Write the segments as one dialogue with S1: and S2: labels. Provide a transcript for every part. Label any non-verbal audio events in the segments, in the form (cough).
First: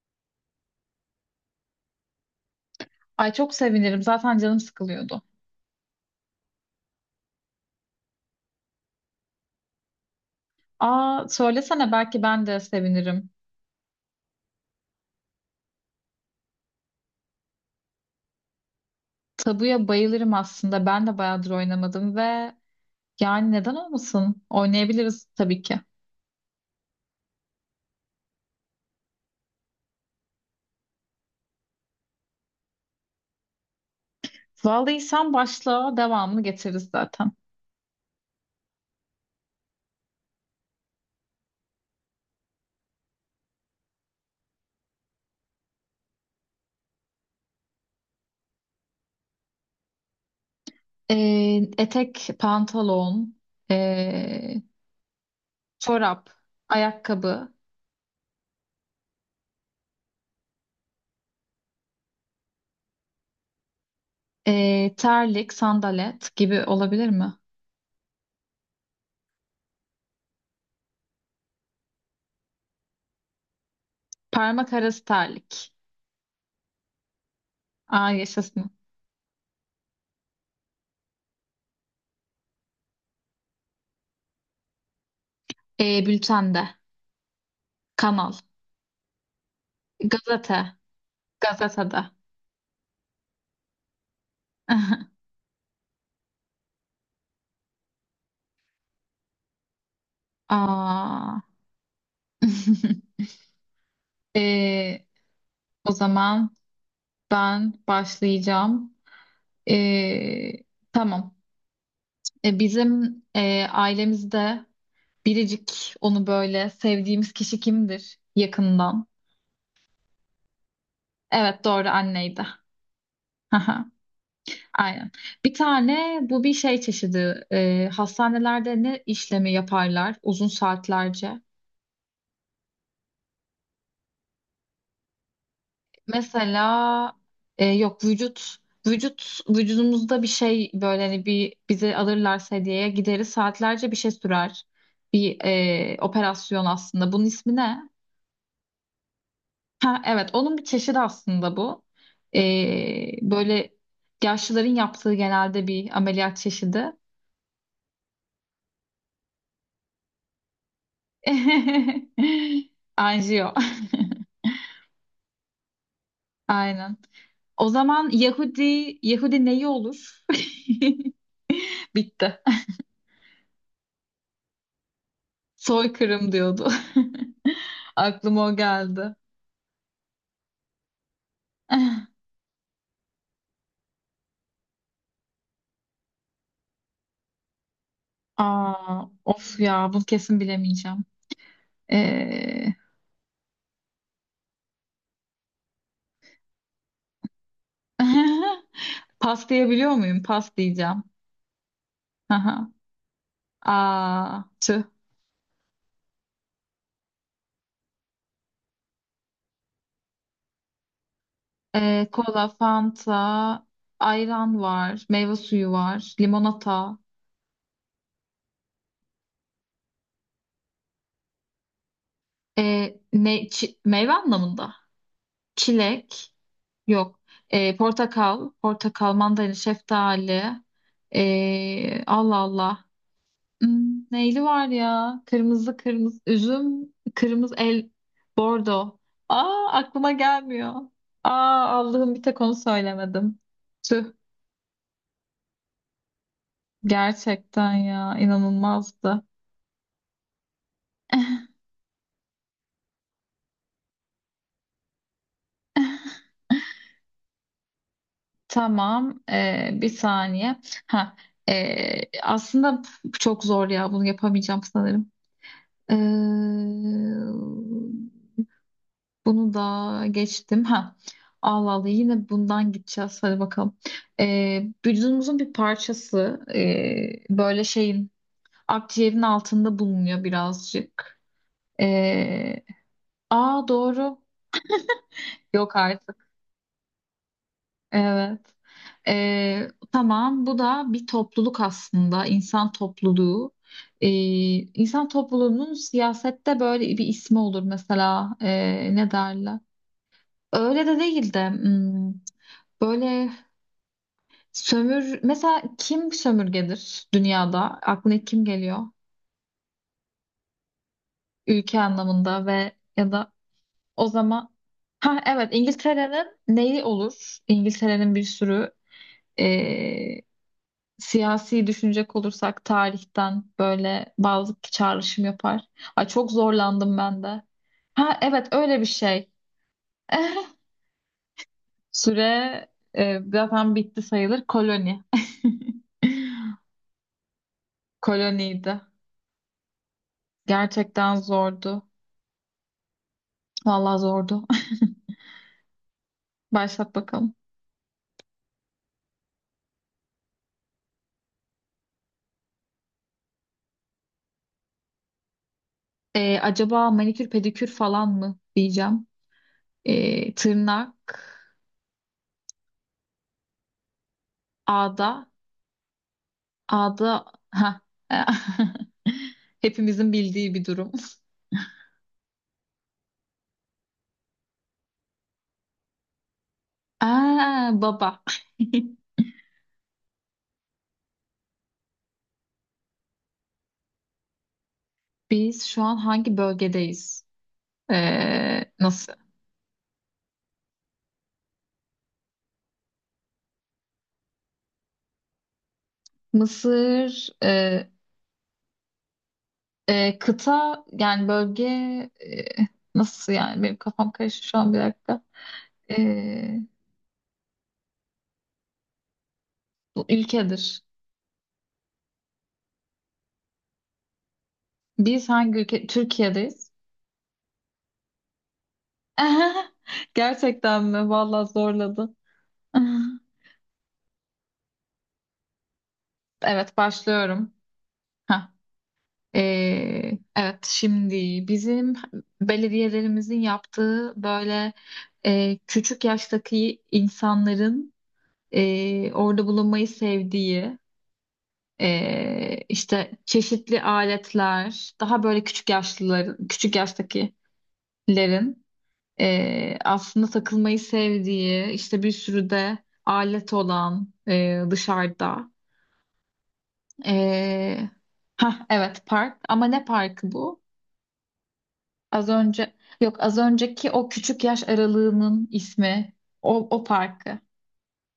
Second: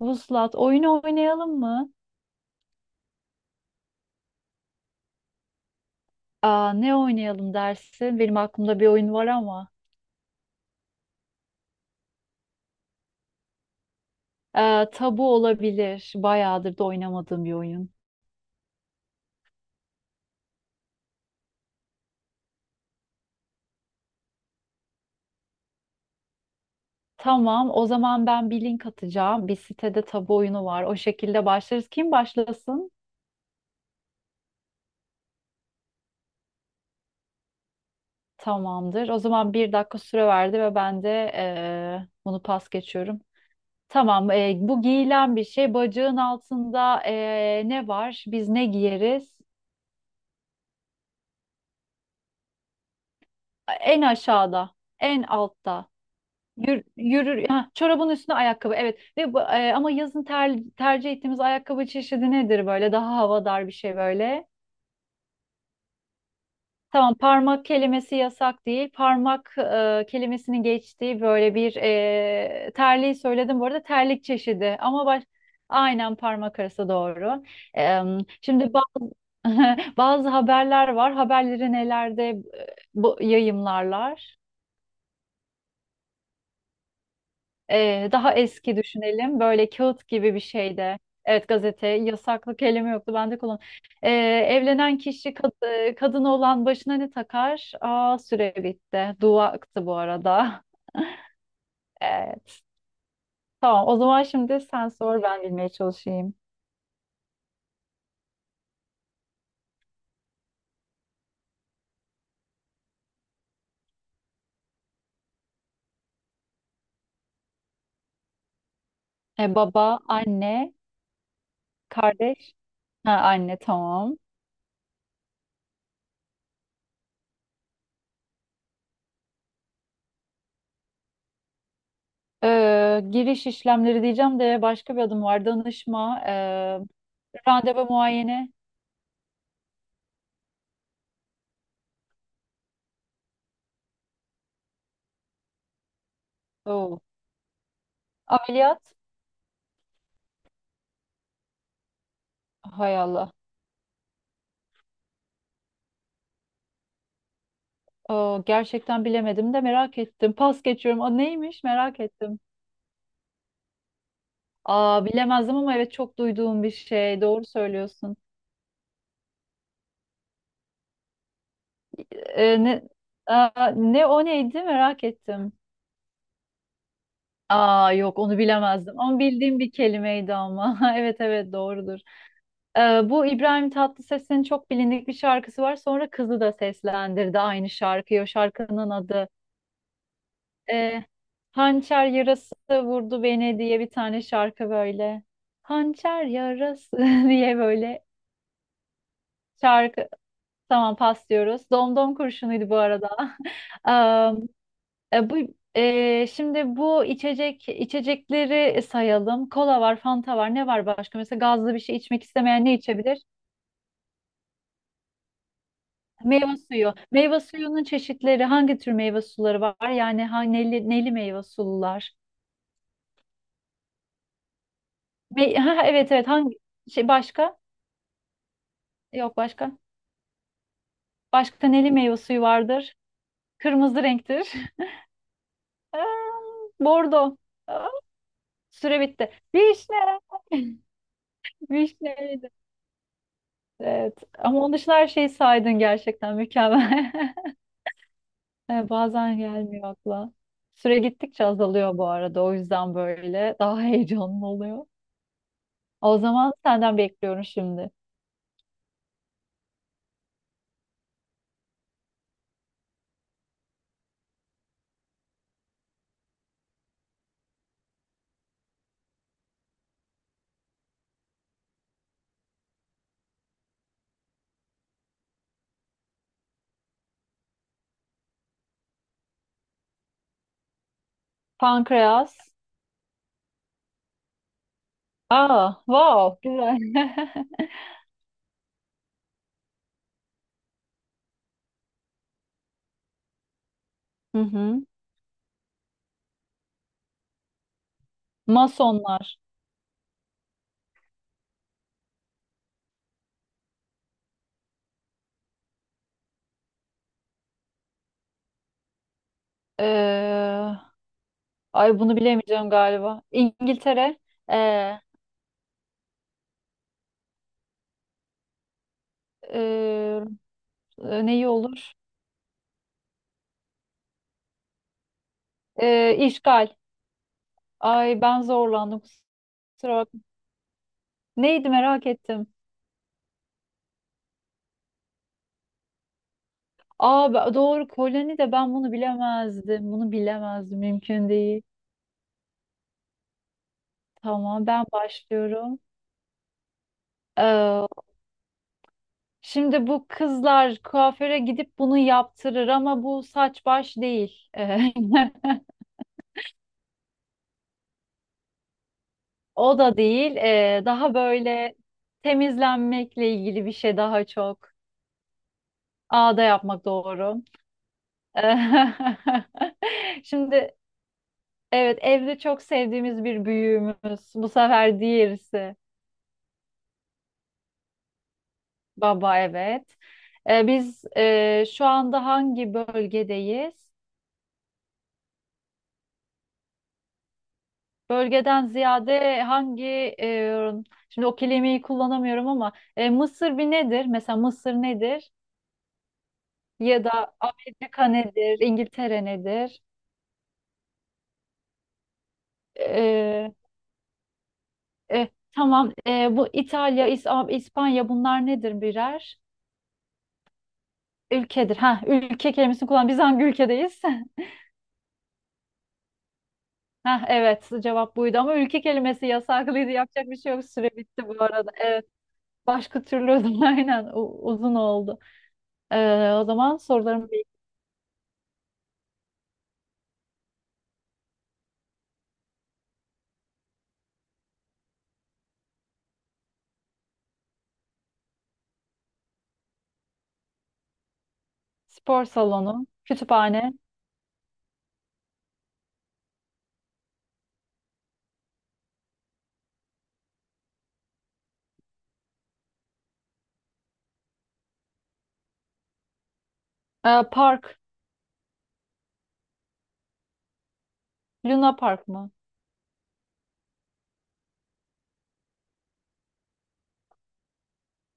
S1: Vuslat, oyunu oynayalım mı?
S2: Ay çok sevinirim. Zaten canım sıkılıyordu.
S1: Aa, ne oynayalım dersin? Benim aklımda bir oyun var ama.
S2: Aa, söylesene belki ben de sevinirim.
S1: Tabu olabilir. Bayağıdır da oynamadığım bir oyun.
S2: Tabuya bayılırım aslında. Ben de bayağıdır oynamadım ve yani neden olmasın? Oynayabiliriz tabii ki.
S1: Tamam, o zaman ben bir link atacağım. Bir sitede tabu oyunu var. O şekilde başlarız. Kim başlasın?
S2: Vallahi sen başla, devamını getiririz zaten.
S1: Tamamdır. O zaman bir dakika süre verdi ve ben de bunu pas geçiyorum. Tamam, bu giyilen bir şey. Bacağın altında ne var? Biz ne giyeriz?
S2: Etek, pantolon,
S1: En
S2: ee,
S1: aşağıda, en altta.
S2: çorap,
S1: Yürür,
S2: ayakkabı,
S1: ha, çorabın üstüne ayakkabı, evet. Ve bu, ama yazın tercih ettiğimiz ayakkabı çeşidi nedir böyle, daha havadar bir şey böyle.
S2: terlik, sandalet gibi olabilir
S1: Tamam,
S2: mi?
S1: parmak kelimesi yasak değil, parmak kelimesinin geçtiği böyle bir terliği söyledim bu arada, terlik
S2: Parmak
S1: çeşidi
S2: arası
S1: ama baş,
S2: terlik.
S1: aynen parmak arası doğru.
S2: Aa, yaşasın.
S1: Şimdi bazı, (laughs) bazı haberler var, haberleri nelerde bu, yayımlarlar.
S2: Bültende, kanal,
S1: Daha eski düşünelim. Böyle kağıt gibi bir
S2: gazete,
S1: şeyde. Evet, gazete.
S2: gazetede.
S1: Yasaklı kelime yoktu. Ben de kullan. Ee, Evlenen
S2: (laughs)
S1: kişi, kadın olan başına ne takar? Aa, süre bitti. Dua aktı bu arada. (laughs)
S2: Aa.
S1: Evet.
S2: (laughs)
S1: Tamam. O zaman şimdi sen
S2: Ee,
S1: sor, ben bilmeye
S2: o
S1: çalışayım.
S2: zaman ben başlayacağım. Ee, tamam. Bizim ailemizde biricik onu böyle sevdiğimiz kişi kimdir yakından?
S1: Baba, anne,
S2: Evet, doğru, anneydi.
S1: kardeş.
S2: (laughs)
S1: Ha, anne
S2: Aha,
S1: tamam.
S2: aynen. Bir tane bu bir şey çeşidi. Hastanelerde ne işlemi yaparlar uzun saatlerce?
S1: Giriş işlemleri diyeceğim de başka bir adım var. Danışma,
S2: Mesela
S1: randevu,
S2: yok,
S1: muayene.
S2: vücut vücudumuzda bir şey, böyle hani bir bizi alırlarsa hediyeye gideriz, saatlerce bir şey sürer. Bir operasyon
S1: Oo.
S2: aslında. Bunun ismi ne?
S1: Ameliyat.
S2: Ha, evet, onun bir çeşidi aslında bu. E,
S1: Hay Allah.
S2: Böyle yaşlıların yaptığı genelde bir ameliyat çeşidi.
S1: Aa, gerçekten bilemedim de merak ettim. Pas geçiyorum. Aa, neymiş,
S2: (laughs)
S1: merak ettim.
S2: Anjiyo.
S1: Aa, bilemezdim ama evet, çok duyduğum bir
S2: Aynen.
S1: şey. Doğru
S2: O zaman
S1: söylüyorsun.
S2: Yahudi neyi olur? (laughs) Bitti.
S1: Ee, ne, aa, ne o neydi, merak ettim.
S2: Soykırım diyordu. (laughs)
S1: Aa yok, onu
S2: Aklıma o
S1: bilemezdim
S2: geldi.
S1: ama bildiğim bir kelimeydi ama. (laughs) Evet evet, doğrudur.
S2: (laughs)
S1: Bu İbrahim Tatlıses'in çok bilindik bir şarkısı var. Sonra kızı da seslendirdi aynı şarkıyı. O şarkının
S2: Aa,
S1: adı.
S2: of ya, bunu kesin bilemeyeceğim.
S1: Ee, Hançer yarası
S2: Ee,
S1: vurdu beni diye bir tane şarkı böyle. Hançer yarası (laughs) diye böyle
S2: (laughs) pas diyebiliyor
S1: şarkı.
S2: muyum? Pas
S1: Tamam,
S2: diyeceğim.
S1: pas diyoruz. Domdom
S2: Aha.
S1: kurşunuydu bu arada. (laughs) Am,
S2: Aa, tüh.
S1: bu şimdi bu içecekleri sayalım. Kola var, Fanta var. Ne var başka? Mesela gazlı bir şey içmek
S2: Kola,
S1: istemeyen ne
S2: Fanta,
S1: içebilir?
S2: ayran var, meyve suyu var,
S1: Meyve
S2: limonata.
S1: suyu. Meyve suyunun çeşitleri, hangi tür meyve suları var? Yani ha, neli meyve sulular.
S2: Çi- meyve anlamında.
S1: (laughs) Ha, evet evet,
S2: Çilek.
S1: hangi şey
S2: Yok.
S1: başka?
S2: Portakal, portakal,
S1: Yok
S2: mandalina,
S1: başka.
S2: şeftali.
S1: Başka neli meyve
S2: Allah
S1: suyu
S2: Allah.
S1: vardır? Kırmızı
S2: Hmm, neyli
S1: renktir.
S2: var ya? Kırmızı
S1: (laughs)
S2: kırmızı
S1: Aa,
S2: üzüm,
S1: bordo.
S2: kırmızı
S1: Aa,
S2: el, bordo.
S1: süre bitti.
S2: Aa, aklıma
S1: Vişne.
S2: gelmiyor.
S1: (laughs)
S2: Aa, Allah'ım, bir tek
S1: Vişneydi.
S2: onu söylemedim. Tüh,
S1: Evet. Ama onun dışında her şeyi saydın, gerçekten mükemmel. (laughs)
S2: gerçekten ya, inanılmazdı.
S1: Bazen gelmiyor akla. Süre gittikçe
S2: (laughs)
S1: azalıyor bu arada. O yüzden böyle daha (laughs) heyecanlı oluyor. O zaman senden bekliyorum şimdi.
S2: Tamam, bir saniye. Ha, aslında çok zor ya, bunu yapamayacağım sanırım. Ee, Bunu da geçtim. Ha. Allah Allah, yine bundan gideceğiz. Hadi bakalım. Vücudumuzun bir parçası, böyle şeyin, akciğerin altında bulunuyor birazcık.
S1: Pankreas.
S2: Ee, Aa, doğru. Yok
S1: Aa,
S2: artık.
S1: wow, güzel. (laughs)
S2: Evet. Tamam, bu da bir topluluk aslında. İnsan topluluğu. Ee,
S1: Hı hı.
S2: insan topluluğunun siyasette böyle bir ismi olur mesela. Ne
S1: Masonlar.
S2: derler? Öyle de değil de, hmm, böyle. Sömür, mesela kim sömürgedir dünyada? Aklına ilk kim geliyor?
S1: Ee,
S2: Ülke
S1: ay, bunu
S2: anlamında
S1: bilemeyeceğim
S2: ve ya
S1: galiba.
S2: da o
S1: İngiltere.
S2: zaman,
S1: Ee,
S2: ha evet, İngiltere'nin neyi olur? İngiltere'nin bir sürü, eee,
S1: e, neyi
S2: siyasi
S1: olur?
S2: düşünecek olursak tarihten böyle bazı çağrışım yapar. Ay, çok
S1: İşgal.
S2: zorlandım ben de. Ha
S1: Ay, ben
S2: evet, öyle bir
S1: zorlandım.
S2: şey.
S1: Kusura
S2: (laughs)
S1: Neydi, merak ettim.
S2: Süre zaten bitti sayılır. Koloni. (laughs)
S1: Aa, doğru, koloni de ben
S2: Koloniydi.
S1: bunu bilemezdim. Bunu bilemezdim,
S2: Gerçekten
S1: mümkün değil.
S2: zordu. Vallahi zordu.
S1: Tamam, ben başlıyorum.
S2: Başlat bakalım.
S1: Ee, Şimdi bu kızlar kuaföre gidip bunu yaptırır ama bu saç baş değil.
S2: Acaba manikür pedikür falan mı diyeceğim.
S1: (laughs) O da değil.
S2: Tırnak,
S1: Daha böyle temizlenmekle ilgili bir şey daha çok.
S2: ağda,
S1: Ağda yapmak
S2: ağda,
S1: doğru.
S2: ha.
S1: (laughs)
S2: (laughs) Hepimizin bildiği bir
S1: Şimdi,
S2: durum.
S1: evet, evde çok sevdiğimiz bir büyüğümüz. Bu sefer diğerisi.
S2: Aa, baba. (laughs)
S1: Baba, evet. Biz şu anda hangi bölgedeyiz?
S2: Biz şu an hangi bölgedeyiz?
S1: Bölgeden
S2: Nasıl?
S1: ziyade hangi e, şimdi o kelimeyi kullanamıyorum ama Mısır bir nedir? Mesela Mısır nedir? Ya
S2: Mısır,
S1: da Amerika nedir? İngiltere nedir?
S2: kıta, yani bölge, e, nasıl
S1: Ee,
S2: yani? Benim kafam karıştı şu an, bir dakika.
S1: e, tamam. Bu
S2: Ee,
S1: İtalya, İspanya, bunlar nedir birer?
S2: Bu ülkedir.
S1: Ülkedir. Ha, ülke kelimesini kullan. Biz hangi ülkedeyiz? (laughs)
S2: Biz hangi ülke? Türkiye'deyiz.
S1: Ha, evet, cevap buydu ama ülke kelimesi
S2: (laughs)
S1: yasaklıydı. Yapacak bir şey yok.
S2: Gerçekten
S1: Süre
S2: mi?
S1: bitti bu
S2: Vallahi
S1: arada. Evet.
S2: zorladı.
S1: Başka
S2: (laughs)
S1: türlü o zaman (laughs) aynen uzun oldu. O
S2: Evet,
S1: zaman sorularım bir.
S2: başlıyorum. Heh. Evet, şimdi bizim belediyelerimizin yaptığı böyle küçük yaştaki insanların orada bulunmayı sevdiği,
S1: Spor salonu,
S2: işte
S1: kütüphane,
S2: çeşitli aletler, daha böyle küçük yaşlıların, küçük yaştakilerin aslında takılmayı sevdiği, işte bir sürü de alet olan, dışarıda.
S1: park,
S2: E, ha evet, park, ama ne parkı bu?
S1: Luna Park
S2: Az
S1: mı?
S2: önce, yok, az önceki o küçük yaş aralığının ismi, o parkı.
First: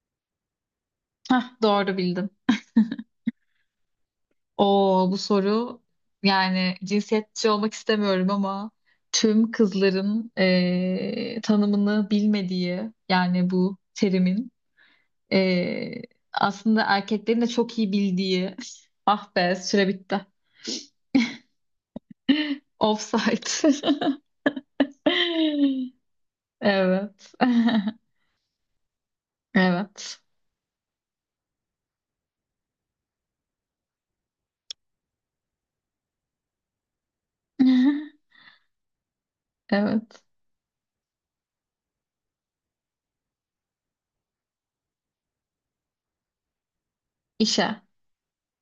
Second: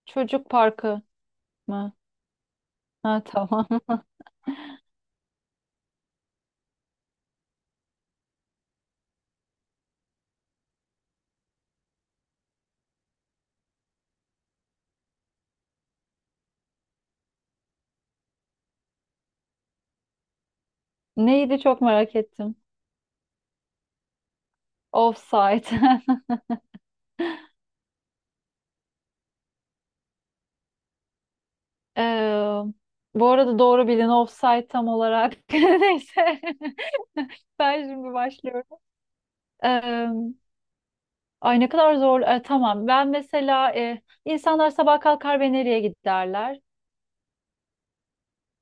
S1: Çocuk parkı
S2: Ha,
S1: mı?
S2: doğru bildim.
S1: Ha, tamam. (laughs)
S2: O bu soru, yani cinsiyetçi olmak istemiyorum ama tüm kızların tanımını bilmediği, yani bu terimin. Ee, Aslında erkeklerin de çok iyi bildiği. (laughs) Ah be, süre bitti.
S1: Neydi, çok merak ettim.
S2: Offside.
S1: Offside.
S2: (laughs)
S1: (laughs)
S2: Evet. (laughs) Evet.
S1: Ee, Bu arada, doğru bilin offside tam olarak. (laughs) Neyse. (laughs) Ben şimdi
S2: (laughs)
S1: başlıyorum. Ee,
S2: Evet.
S1: Ay, ne kadar zor. Tamam. Ben mesela insanlar sabah kalkar ve nereye giderler?
S2: İşe.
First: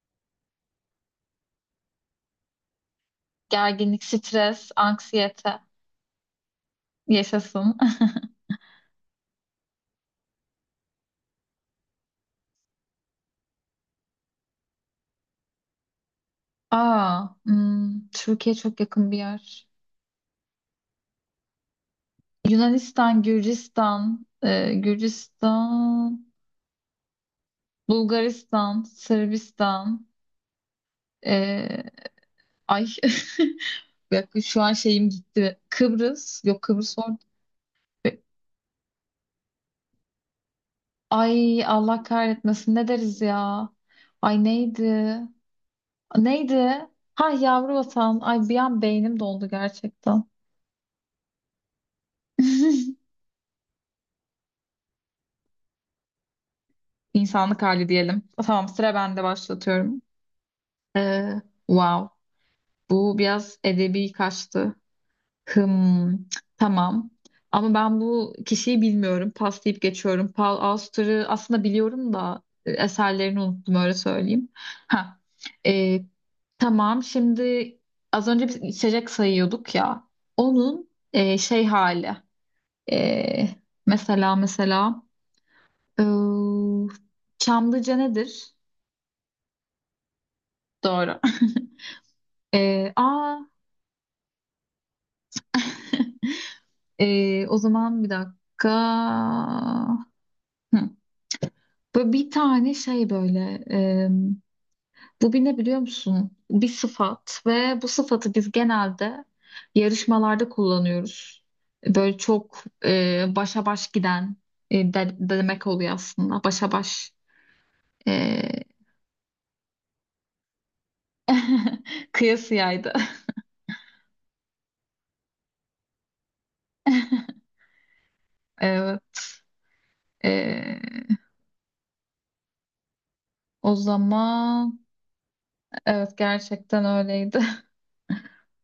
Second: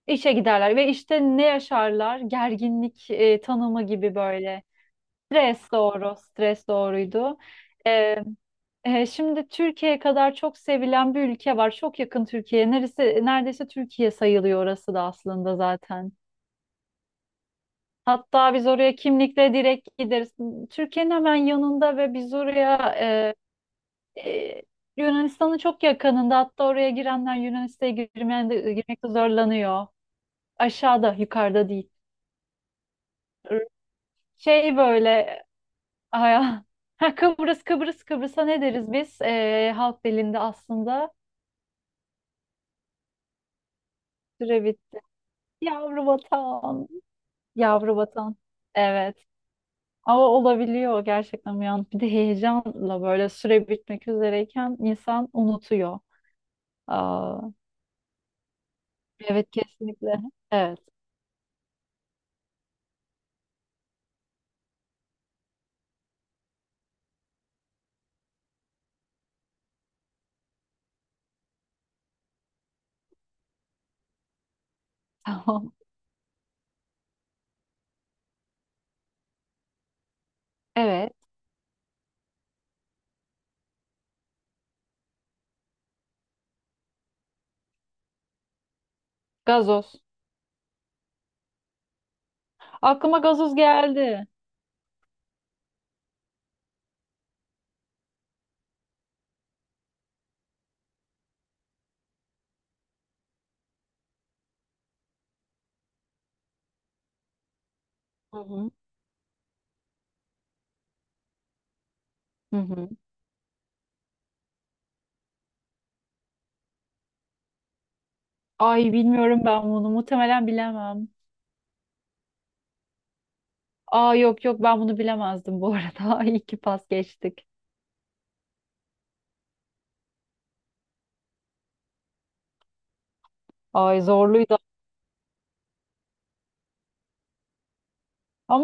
S1: İşe giderler ve işte ne yaşarlar? Gerginlik tanımı
S2: Gerginlik,
S1: gibi böyle.
S2: stres, anksiyete.
S1: Stres doğru, stres doğruydu.
S2: Yaşasın.
S1: E, şimdi Türkiye kadar çok sevilen bir ülke var. Çok yakın Türkiye. Neresi, neredeyse Türkiye sayılıyor orası da aslında zaten.
S2: (laughs) Aa, hmm,
S1: Hatta
S2: Türkiye
S1: biz
S2: çok
S1: oraya
S2: yakın bir
S1: kimlikle
S2: yer.
S1: direkt gideriz. Türkiye'nin hemen yanında ve biz oraya
S2: Yunanistan, Gürcistan,
S1: e, e, Yunanistan'ın çok
S2: Gürcistan,
S1: yakınında. Hatta oraya girenler Yunanistan'a
S2: Bulgaristan,
S1: girmekte zorlanıyor.
S2: Sırbistan,
S1: Aşağıda,
S2: e,
S1: yukarıda değil.
S2: ay. (laughs) Bak şu an
S1: Şey
S2: şeyim
S1: böyle,
S2: gitti. Kıbrıs. Yok,
S1: aya, (laughs)
S2: Kıbrıs
S1: ha,
S2: orada.
S1: Kıbrıs'a ne deriz biz? Halk dilinde aslında
S2: Ay Allah kahretmesin, ne deriz ya? Ay,
S1: Türevit,
S2: neydi?
S1: yavru
S2: Neydi?
S1: vatan.
S2: Ha, yavru
S1: Yavru
S2: vatan.
S1: vatan,
S2: Ay, bir an
S1: evet,
S2: beynim doldu
S1: ama
S2: gerçekten.
S1: olabiliyor gerçekten, bir an, bir de heyecanla
S2: (laughs)
S1: böyle süre bitmek üzereyken insan unutuyor. Aa,
S2: İnsanlık hali diyelim. Tamam, sıra bende,
S1: evet
S2: başlatıyorum.
S1: kesinlikle. Evet
S2: Ee, wow. Bu biraz edebi kaçtı. Hım, tamam. Ama ben bu kişiyi bilmiyorum. Pas deyip geçiyorum. Paul Auster'ı aslında biliyorum da eserlerini unuttum, öyle söyleyeyim. Ha.
S1: (laughs) tamam,
S2: e, tamam. Şimdi az önce biz içecek sayıyorduk ya. Onun
S1: evet,
S2: şey hali. E, mesela ıı, Çamlıca nedir?
S1: gazoz.
S2: Doğru. (laughs) E,
S1: Aklıma
S2: aa,
S1: gazoz geldi.
S2: O zaman bir dakika. Hı. Böyle bir tane şey, böyle, bu bir ne biliyor musun? Bir sıfat ve bu sıfatı
S1: Hı
S2: biz
S1: hı.
S2: genelde yarışmalarda kullanıyoruz. Böyle
S1: Hı
S2: çok
S1: hı.
S2: başa baş giden, demek oluyor aslında. Başa baş e,
S1: Ay, bilmiyorum, ben bunu muhtemelen bilemem.
S2: (laughs) kıyasıyaydı.
S1: Aa yok yok, ben bunu bilemezdim bu arada. (laughs) İyi ki pas geçtik.
S2: Evet. E, O
S1: Ay, zorluydu.
S2: zaman, evet, gerçekten öyleydi.
S1: Ama